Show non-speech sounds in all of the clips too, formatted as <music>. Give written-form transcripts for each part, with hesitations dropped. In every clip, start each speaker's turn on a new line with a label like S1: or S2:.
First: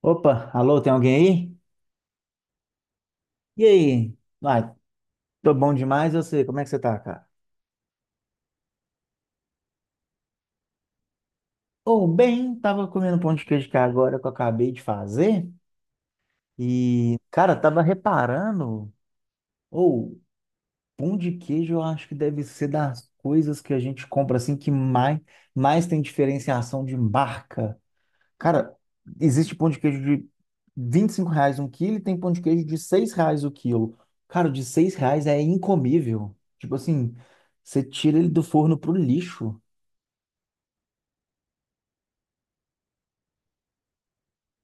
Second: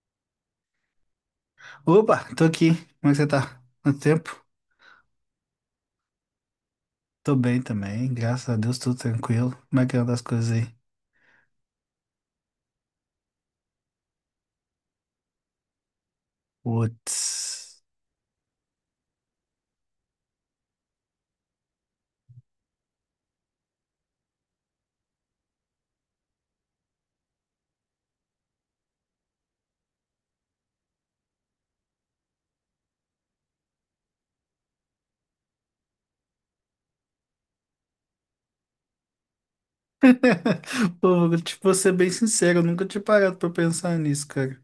S1: Opa, alô, tem alguém aí?
S2: Opa, tô aqui. Como é que você tá?
S1: E
S2: Quanto
S1: aí?
S2: tempo?
S1: Vai, tô bom demais, eu sei. Como é que você tá, cara?
S2: Tô bem também, graças a Deus, tudo tranquilo. Como é que anda as coisas aí?
S1: Ô, bem, tava comendo pão de queijo que agora que eu acabei de fazer. E, cara,
S2: Putz.
S1: tava reparando. Ou, pão de queijo eu acho que deve ser das coisas que a gente compra assim que mais tem diferenciação de marca. Cara, existe pão de queijo de R$ 25 um quilo e tem pão de queijo de R$ 6 o quilo. Cara, o de R$ 6 é incomível. Tipo assim, você tira ele do forno pro lixo.
S2: <laughs> Pô, vou ser bem sincero, eu nunca tinha parado pra pensar nisso, cara.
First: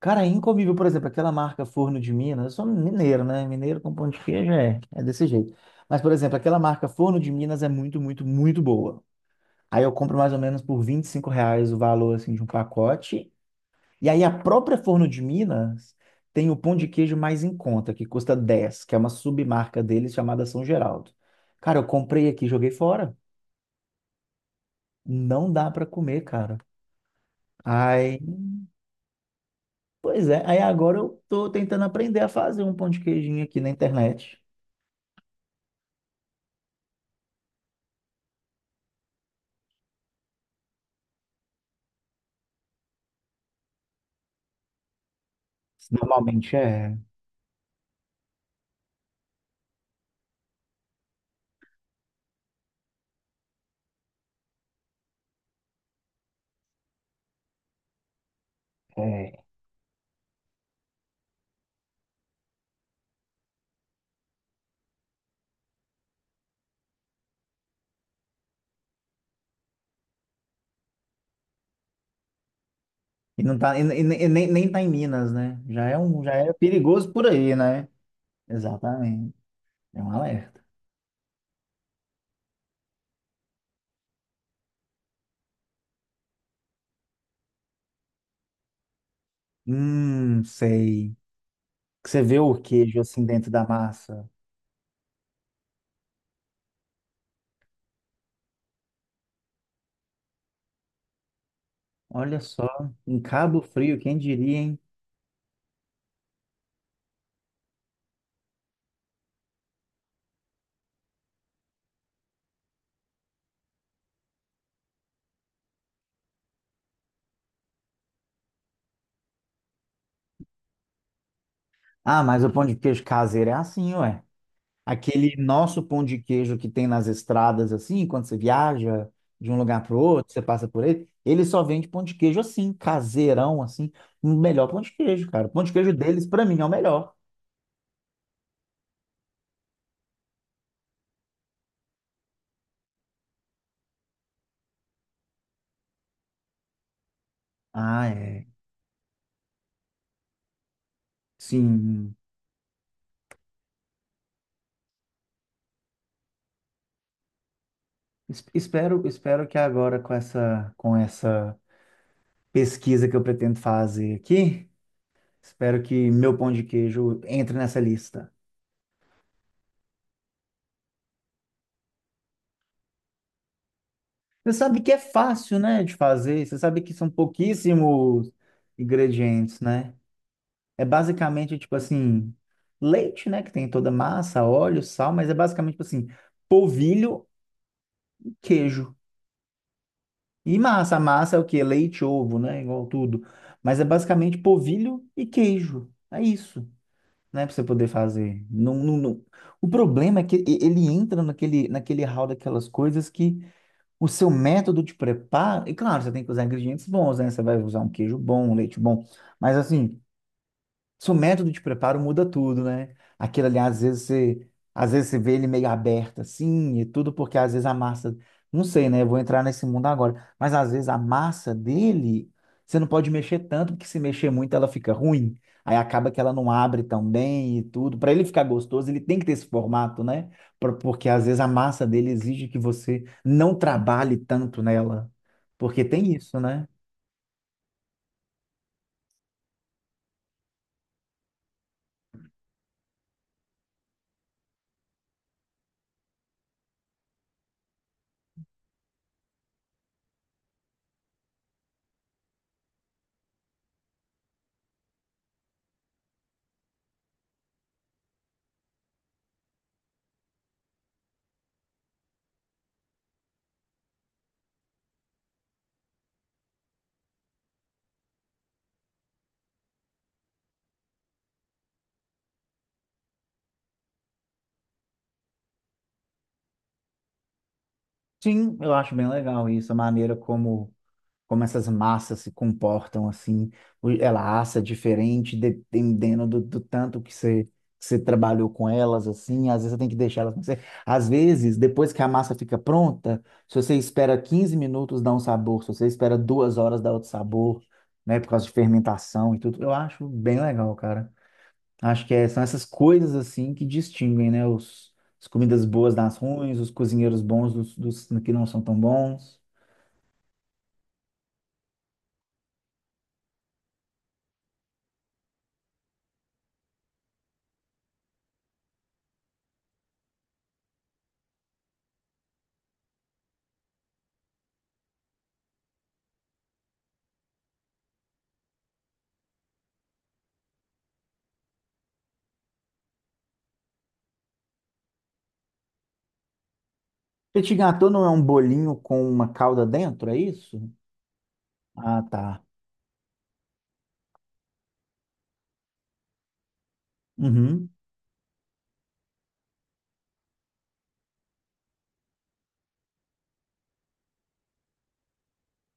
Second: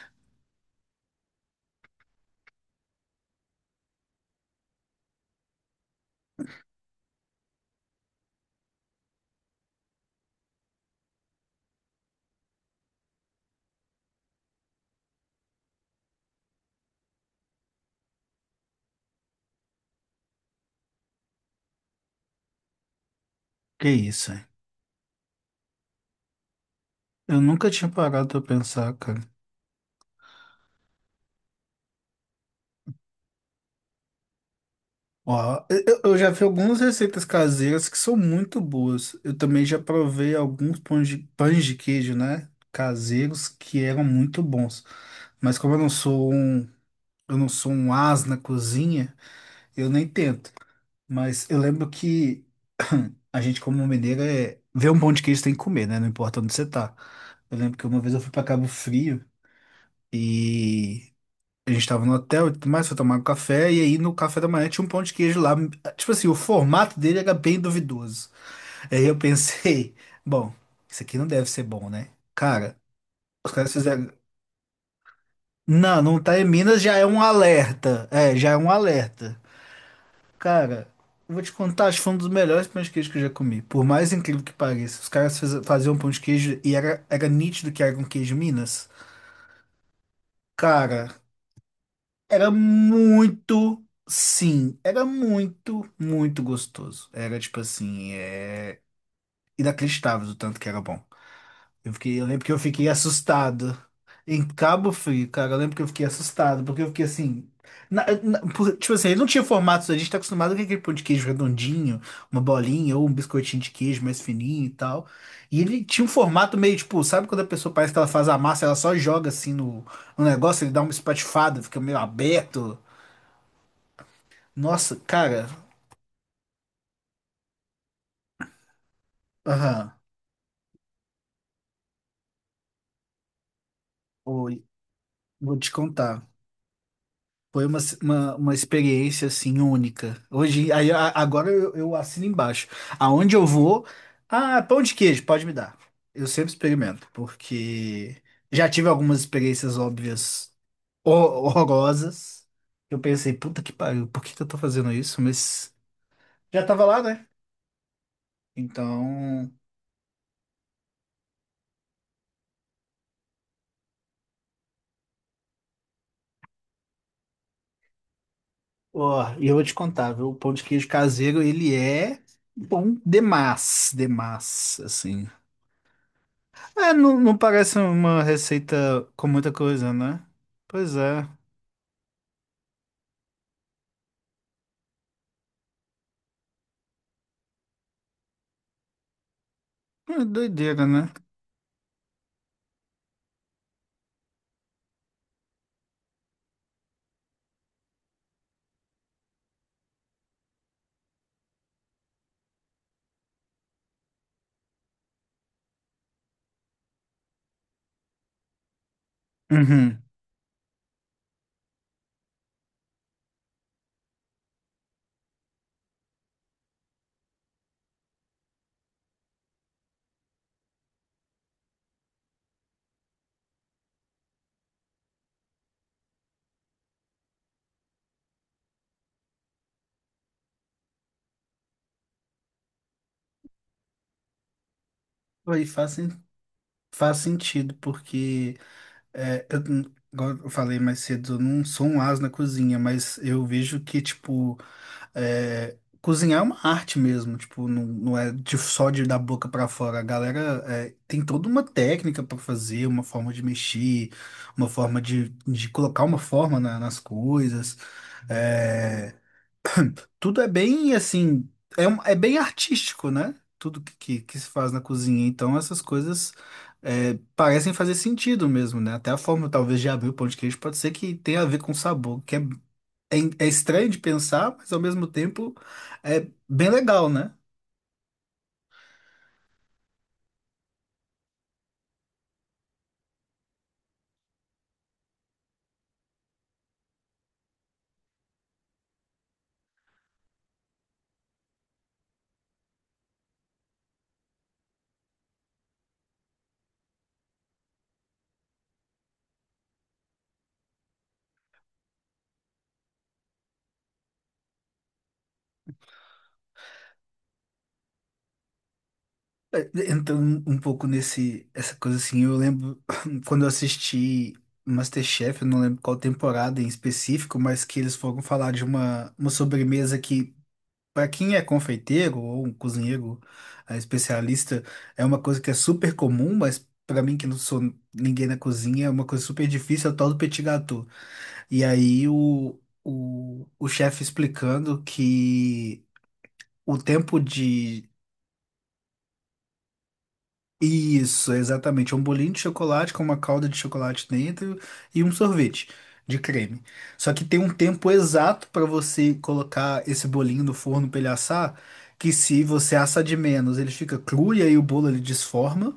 S1: Cara, é incomível, por exemplo, aquela marca Forno de Minas. Eu sou mineiro, né? Mineiro com pão de queijo é desse jeito. Mas, por exemplo, aquela marca Forno de Minas é muito, muito, muito boa. Aí eu compro mais ou menos por R$ 25 o valor assim, de um pacote. E aí a própria Forno de Minas tem o pão de queijo mais em conta, que custa 10, que é uma submarca deles chamada São Geraldo. Cara, eu comprei aqui, joguei fora.
S2: Que isso, hein?
S1: Não dá para comer, cara.
S2: Eu nunca tinha
S1: Aí,
S2: parado pra pensar, cara.
S1: pois é, aí agora eu tô tentando aprender a fazer um pão de queijinho aqui na internet.
S2: Ó, eu já vi algumas receitas caseiras que são muito boas. Eu também já provei alguns pães de queijo, né? Caseiros que eram muito bons. Mas como
S1: Normalmente é,
S2: eu não sou um ás na cozinha. Eu nem tento. Mas eu lembro que <clears throat> a gente, como mineiro, é... vê um pão de queijo tem que comer, né? Não importa onde você tá. Eu lembro que uma vez eu fui pra Cabo Frio
S1: é.
S2: e a gente tava no hotel e tudo mais, foi tomar um café. E aí no café da manhã tinha um pão de queijo lá. Tipo assim, o formato dele era bem duvidoso. Aí eu pensei, <laughs> bom, isso aqui não deve ser bom, né? Cara,
S1: E
S2: os
S1: não
S2: caras
S1: tá, e,
S2: fizeram.
S1: e- e nem tá em Minas, né?
S2: Não, não
S1: Já
S2: tá em
S1: é
S2: Minas, já é
S1: perigoso
S2: um
S1: por aí, né?
S2: alerta. É, já é um
S1: Exatamente.
S2: alerta.
S1: É um alerta.
S2: Cara, eu vou te contar, acho que foi um dos melhores pão de queijo que eu já comi. Por mais incrível que pareça, os caras faziam um pão de queijo e era, era nítido que era um queijo Minas. Cara,
S1: Sei. Você vê
S2: era
S1: o queijo assim dentro da
S2: muito,
S1: massa.
S2: sim, era muito, muito gostoso. Era tipo assim, é inacreditável o tanto que era bom. Eu fiquei, eu
S1: Olha
S2: lembro que eu
S1: só,
S2: fiquei
S1: em Cabo
S2: assustado.
S1: Frio, quem
S2: Em
S1: diria, hein?
S2: Cabo Frio, cara, eu lembro que eu fiquei assustado, porque eu fiquei assim. Tipo assim, ele não tinha formato, a gente tá acostumado com aquele pão de queijo redondinho, uma bolinha ou um biscoitinho de queijo mais fininho e tal. E ele tinha um formato meio tipo, sabe quando a pessoa parece que ela faz a massa, ela só joga assim no negócio, ele dá uma espatifada, fica meio
S1: Ah, mas o pão de
S2: aberto.
S1: queijo caseiro é assim, ué.
S2: Nossa,
S1: Aquele
S2: cara.
S1: nosso pão de queijo que tem nas estradas, assim, quando você viaja de um lugar
S2: Aham.
S1: para o outro, você passa por ele, ele só vende pão de queijo assim, caseirão, assim. O
S2: Oi,
S1: melhor pão de queijo, cara. O
S2: vou
S1: pão
S2: te
S1: de queijo deles,
S2: contar.
S1: para mim, é o melhor.
S2: Foi uma experiência assim única. Hoje, agora eu assino embaixo. Aonde eu vou, ah, pão de queijo, pode me dar. Eu sempre experimento,
S1: Ah,
S2: porque
S1: é.
S2: já tive algumas experiências óbvias
S1: Sim.
S2: horrorosas. Eu pensei, puta que pariu, por que que eu tô fazendo isso? Mas já tava lá, né?
S1: Espero
S2: Então,
S1: que agora com essa pesquisa que eu pretendo fazer aqui, espero que meu pão de queijo entre nessa lista.
S2: ó, e eu vou te contar, viu? O pão de queijo caseiro, ele é bom demais,
S1: Você
S2: demais,
S1: sabe que é
S2: assim.
S1: fácil, né, de fazer. Você sabe
S2: É,
S1: que são
S2: não, não parece uma
S1: pouquíssimos
S2: receita com muita
S1: ingredientes,
S2: coisa,
S1: né?
S2: né?
S1: É
S2: Pois é.
S1: basicamente tipo assim, leite, né, que tem toda a massa, óleo, sal, mas é basicamente tipo assim, polvilho, queijo
S2: É
S1: e
S2: doideira,
S1: massa. A
S2: né?
S1: massa é o quê? Leite, ovo, né, igual tudo. Mas é basicamente polvilho e queijo. É isso, né, para você poder fazer. Não, não, não. O problema é que ele entra naquele hall daquelas coisas que o seu método de preparo, e claro, você tem que usar ingredientes bons, né? Você vai usar um queijo bom, um leite bom, mas assim,
S2: Uhum.
S1: seu método de preparo muda tudo, né? Aquilo ali, às vezes você vê ele meio aberto assim e tudo, porque às vezes a massa, não sei, né? Eu vou entrar nesse mundo agora, mas às vezes a massa dele, você não pode mexer tanto, porque se mexer muito ela fica ruim. Aí acaba que ela não abre tão bem e tudo. Para ele ficar gostoso, ele tem que ter esse formato, né? Porque às vezes a massa dele exige que você não trabalhe tanto nela.
S2: Aí
S1: Porque
S2: faz, sen-
S1: tem isso, né?
S2: Faz sentido, porque, é, igual eu falei mais cedo, eu não sou um as na cozinha, mas eu vejo que, tipo, é, cozinhar é uma arte mesmo, tipo, não, não é de- só de da boca pra fora. A galera é, tem toda uma técnica pra fazer, uma forma de mexer, uma forma de colocar uma forma nas coisas. É, <clears throat> Tudo é bem assim, é bem artístico, né? Tudo que se faz na cozinha. Então, essas coisas é, parecem fazer sentido mesmo, né? Até a forma, talvez, de abrir o pão de queijo pode ser que tenha a ver com sabor, que é, é estranho de pensar, mas ao mesmo tempo é bem legal, né?
S1: Sim, eu acho bem legal isso, a maneira como essas massas se comportam assim, ela assa diferente dependendo do tanto que você trabalhou com elas assim, às vezes você tem que deixar elas, cozerem. Às vezes depois que a massa fica pronta, se você espera 15 minutos dá um sabor, se você espera 2 horas dá outro sabor, né, por causa de fermentação e tudo, eu acho bem legal, cara. Acho que são essas coisas assim que distinguem, né, as comidas boas das ruins, os cozinheiros bons dos que não são tão bons.
S2: É, entrando um pouco nesse, essa coisa assim, eu lembro <clears throat> quando eu assisti MasterChef, eu não lembro qual temporada em específico, mas que eles foram falar de uma sobremesa que, para quem é confeiteiro ou um cozinheiro especialista, é uma coisa que é super comum, mas para mim, que não sou ninguém na cozinha, é uma coisa super difícil, é o tal do petit gâteau. E aí o chefe explicando que o tempo
S1: Petit
S2: de...
S1: gâteau não é um bolinho com uma calda dentro, é isso?
S2: Isso, exatamente. É um
S1: Ah,
S2: bolinho de
S1: tá.
S2: chocolate com uma calda de chocolate dentro e um sorvete de creme. Só que tem um
S1: Uhum,
S2: tempo exato para você colocar esse bolinho no forno para ele assar, que se você assa de menos, ele fica cru e aí o bolo ele desforma.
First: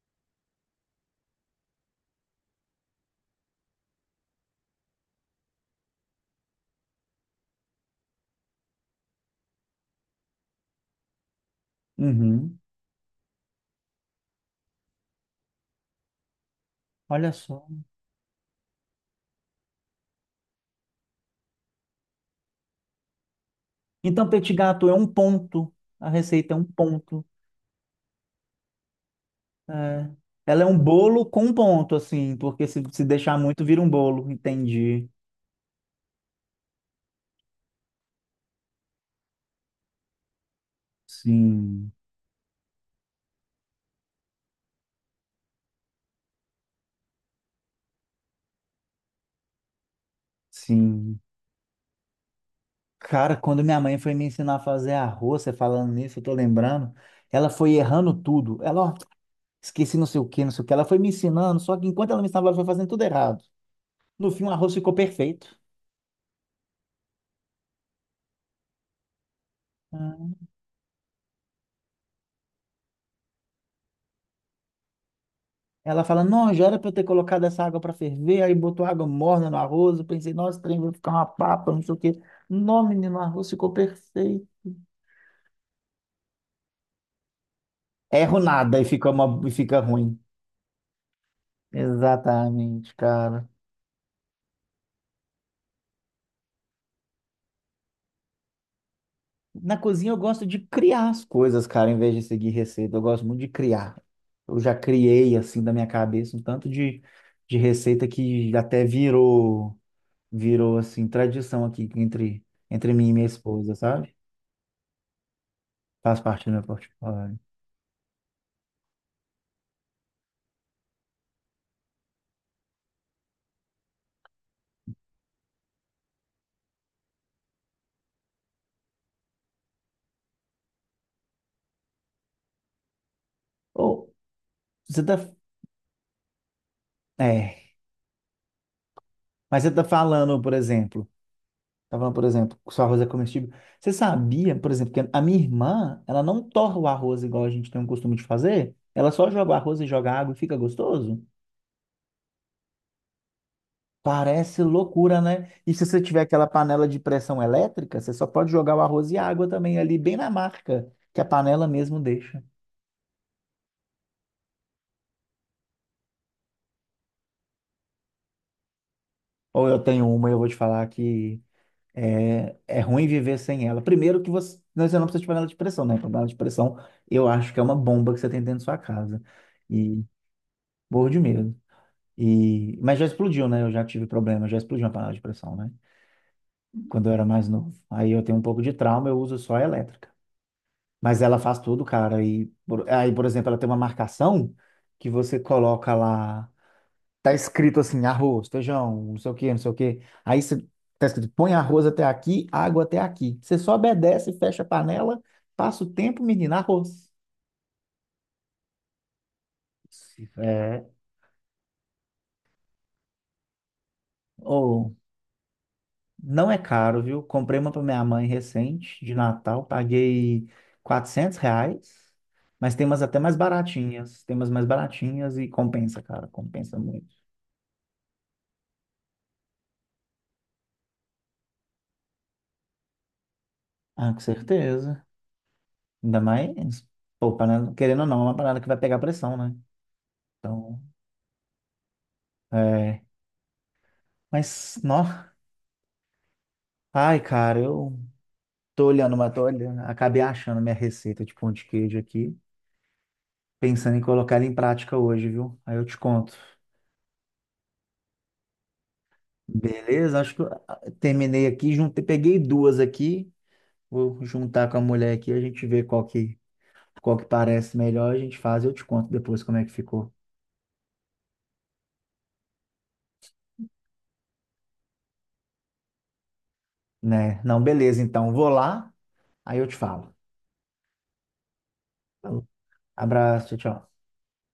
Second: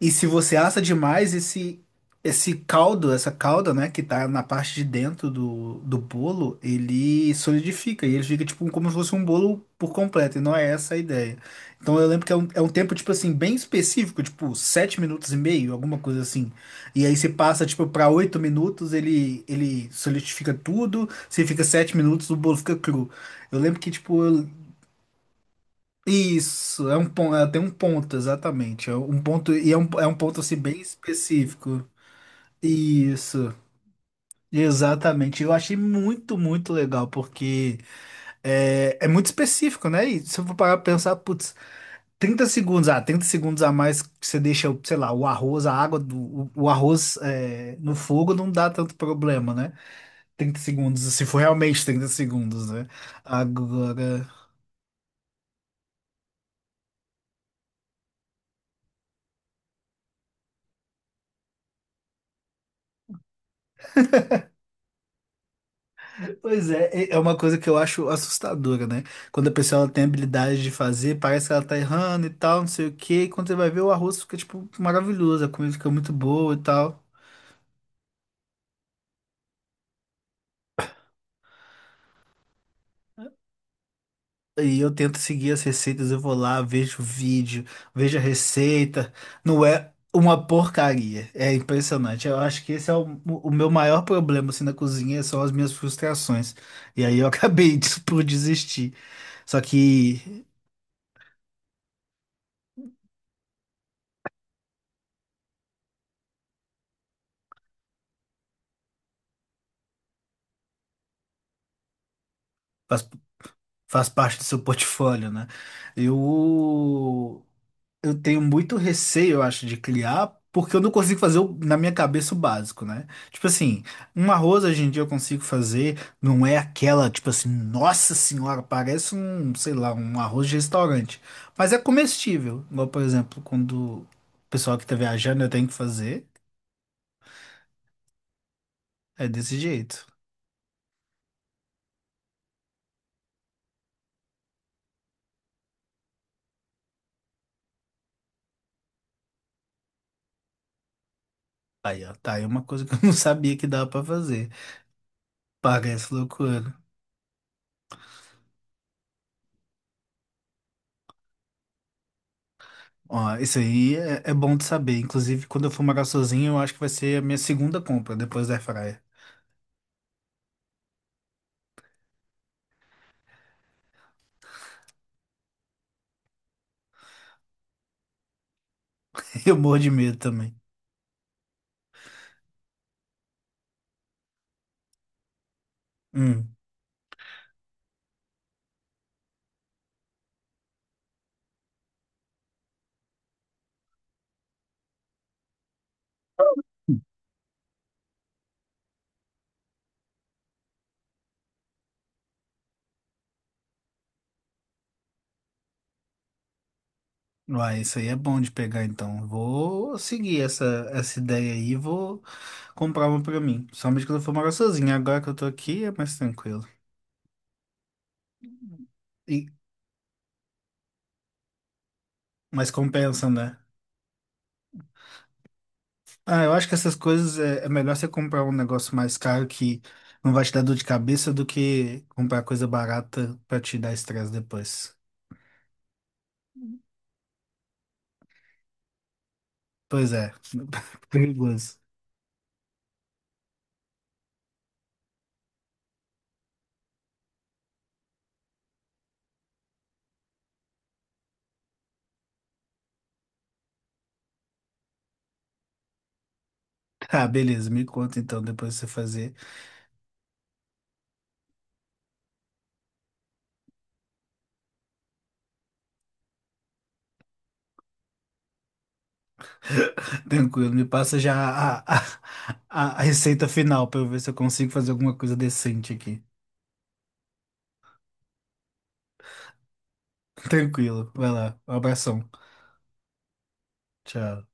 S2: E se você assa demais, esse caldo, essa calda, né, que tá na parte de dentro do bolo, ele solidifica e ele fica tipo como se fosse um bolo por completo, e não é essa a ideia. Então eu lembro que
S1: uhum.
S2: é um tempo, tipo assim, bem específico, tipo 7 minutos e meio, alguma coisa assim. E aí você
S1: Olha
S2: passa,
S1: só.
S2: tipo, pra 8 minutos, ele solidifica tudo, se fica 7 minutos, o bolo fica cru. Eu lembro que, tipo,
S1: Então,
S2: eu
S1: petit gâteau é um ponto. A receita é um
S2: isso, é um
S1: ponto.
S2: ponto, tem um ponto, exatamente. É um ponto, e é
S1: É.
S2: um ponto assim
S1: Ela é um
S2: bem
S1: bolo com um
S2: específico.
S1: ponto, assim, porque se deixar
S2: Isso,
S1: muito, vira um bolo. Entendi.
S2: exatamente. Eu achei muito, muito legal, porque é é muito específico, né? E se eu for parar pra pensar, putz,
S1: Sim,
S2: 30 segundos, ah, 30 segundos a mais que você deixa, sei lá, o arroz, a água o arroz, é, no fogo não dá tanto problema, né? 30 segundos,
S1: sim.
S2: se for realmente 30 segundos, né?
S1: Cara, quando minha mãe foi
S2: Agora.
S1: me ensinar a fazer arroz, você falando nisso, eu tô lembrando, ela foi errando tudo. Ela, ó, esqueci não sei o que, não sei o que. Ela foi me ensinando, só que enquanto ela me ensinava, ela foi fazendo tudo errado. No fim, o arroz ficou perfeito.
S2: Pois é, é uma coisa que eu acho assustadora, né? Quando a pessoa ela tem
S1: Ah,
S2: habilidade de fazer, parece que ela tá errando e tal, não sei o quê. E quando você vai ver, o arroz fica, tipo, maravilhoso, a comida fica
S1: ela
S2: muito
S1: fala,
S2: boa
S1: não,
S2: e
S1: já era para eu
S2: tal.
S1: ter colocado essa água para ferver, aí botou água morna no arroz, eu pensei, nossa, trem vai ficar uma papa, não sei o quê. Não, menino, o arroz ficou perfeito.
S2: E eu tento seguir as receitas, eu vou lá, vejo o vídeo, vejo a
S1: Erro nada e fica,
S2: receita.
S1: uma, e
S2: Não
S1: fica
S2: é
S1: ruim.
S2: uma porcaria. É impressionante. Eu acho que esse é
S1: Exatamente, cara.
S2: o meu maior problema, assim, na cozinha, são as minhas frustrações. E aí eu <laughs> acabei de- por desistir. Só
S1: Na cozinha eu
S2: que...
S1: gosto de criar as coisas, cara, em vez de seguir receita, eu gosto muito de criar. Eu já criei, assim, da minha cabeça, um tanto de receita que até virou, assim, tradição aqui entre mim e minha esposa,
S2: Faz
S1: sabe?
S2: parte do seu portfólio, né?
S1: Faz parte do meu portfólio.
S2: Eu eu tenho muito receio, eu acho, de criar, porque eu não consigo fazer na minha cabeça o básico, né? Tipo assim, um arroz hoje em dia eu consigo fazer, não é aquela, tipo assim, nossa senhora, parece um, sei lá, um arroz de restaurante, mas é comestível. Igual, por exemplo, quando o
S1: Ou
S2: pessoal que tá
S1: você tá.
S2: viajando eu tenho que fazer,
S1: É.
S2: é desse
S1: Mas você tá
S2: jeito.
S1: falando, por exemplo. Tá falando, por exemplo, que o seu arroz é comestível. Você sabia, por exemplo, que a minha irmã, ela não torra o arroz igual a gente tem o costume de fazer? Ela só joga o arroz e joga água e fica gostoso?
S2: Aí, ó, tá aí uma coisa que <laughs> eu não sabia que dava pra fazer.
S1: Parece loucura, né? E se você
S2: Parece
S1: tiver aquela
S2: loucura.
S1: panela de pressão elétrica, você só pode jogar o arroz e a água também ali, bem na marca, que a panela mesmo deixa.
S2: Ó, isso aí é é bom de saber. Inclusive, quando eu for morar sozinho, eu acho que vai ser a minha segunda compra depois da airfryer.
S1: Ou eu tenho uma e eu vou te falar que é, é ruim viver sem ela. Primeiro que você não precisa de panela de pressão, né? Panela de pressão, eu acho que é uma bomba que você tem dentro da sua casa.
S2: <laughs> Eu morro de
S1: E
S2: medo também.
S1: morro de medo. E, mas já explodiu, né? Eu já tive problema, já explodiu uma panela de pressão, né?
S2: Hum.
S1: Quando eu era mais novo. Aí eu tenho um pouco de trauma, eu uso só a elétrica. Mas ela faz tudo, cara. Aí, por exemplo, ela tem uma marcação que você coloca lá. Tá escrito assim, arroz, feijão, não sei o quê, não sei o quê. Aí você, tá escrito, põe arroz até aqui, água até aqui. Você só obedece, fecha a panela, passa o tempo, menina, arroz.
S2: Uai, isso aí é bom de pegar, então. Vou seguir
S1: É,
S2: essa ideia aí e vou comprar uma pra mim. Somente quando eu for morar sozinho.
S1: ou
S2: Agora que eu tô aqui, é mais
S1: não é
S2: tranquilo.
S1: caro, viu? Comprei uma para minha mãe recente, de
S2: E,
S1: Natal, paguei R$ 400,
S2: mas
S1: mas tem umas até
S2: compensa,
S1: mais
S2: né?
S1: baratinhas, tem umas mais baratinhas e compensa, cara,
S2: Ah, eu acho que
S1: compensa
S2: essas
S1: muito.
S2: coisas, é é melhor você comprar um negócio mais caro que não vai te dar dor de cabeça do que comprar coisa barata pra te dar
S1: Ah, com
S2: estresse depois.
S1: certeza. Ainda mais, pô, panela, querendo ou não, é uma panela que vai pegar pressão, né?
S2: Pois é,
S1: Então,
S2: <laughs> perigoso.
S1: é. Mas, nó, ai, cara, eu tô olhando, uma tô olhando. Acabei achando minha receita de pão de queijo aqui, pensando em colocar ela em prática hoje, viu? Aí eu te conto.
S2: Ah, beleza, me conta então, depois que você fazer.
S1: Beleza? Acho que terminei aqui, juntei, peguei duas aqui. Vou juntar com a mulher aqui, a gente vê qual que parece melhor, a gente faz eu te conto depois como é que ficou,
S2: <laughs> Tranquilo, me passa já a receita final pra eu ver se eu consigo fazer alguma coisa decente aqui.
S1: né? Não, beleza, então, vou lá, aí eu te falo.
S2: Tranquilo, vai lá, um abração.
S1: Falou. Abraço, tchau, tchau.
S2: Tchau.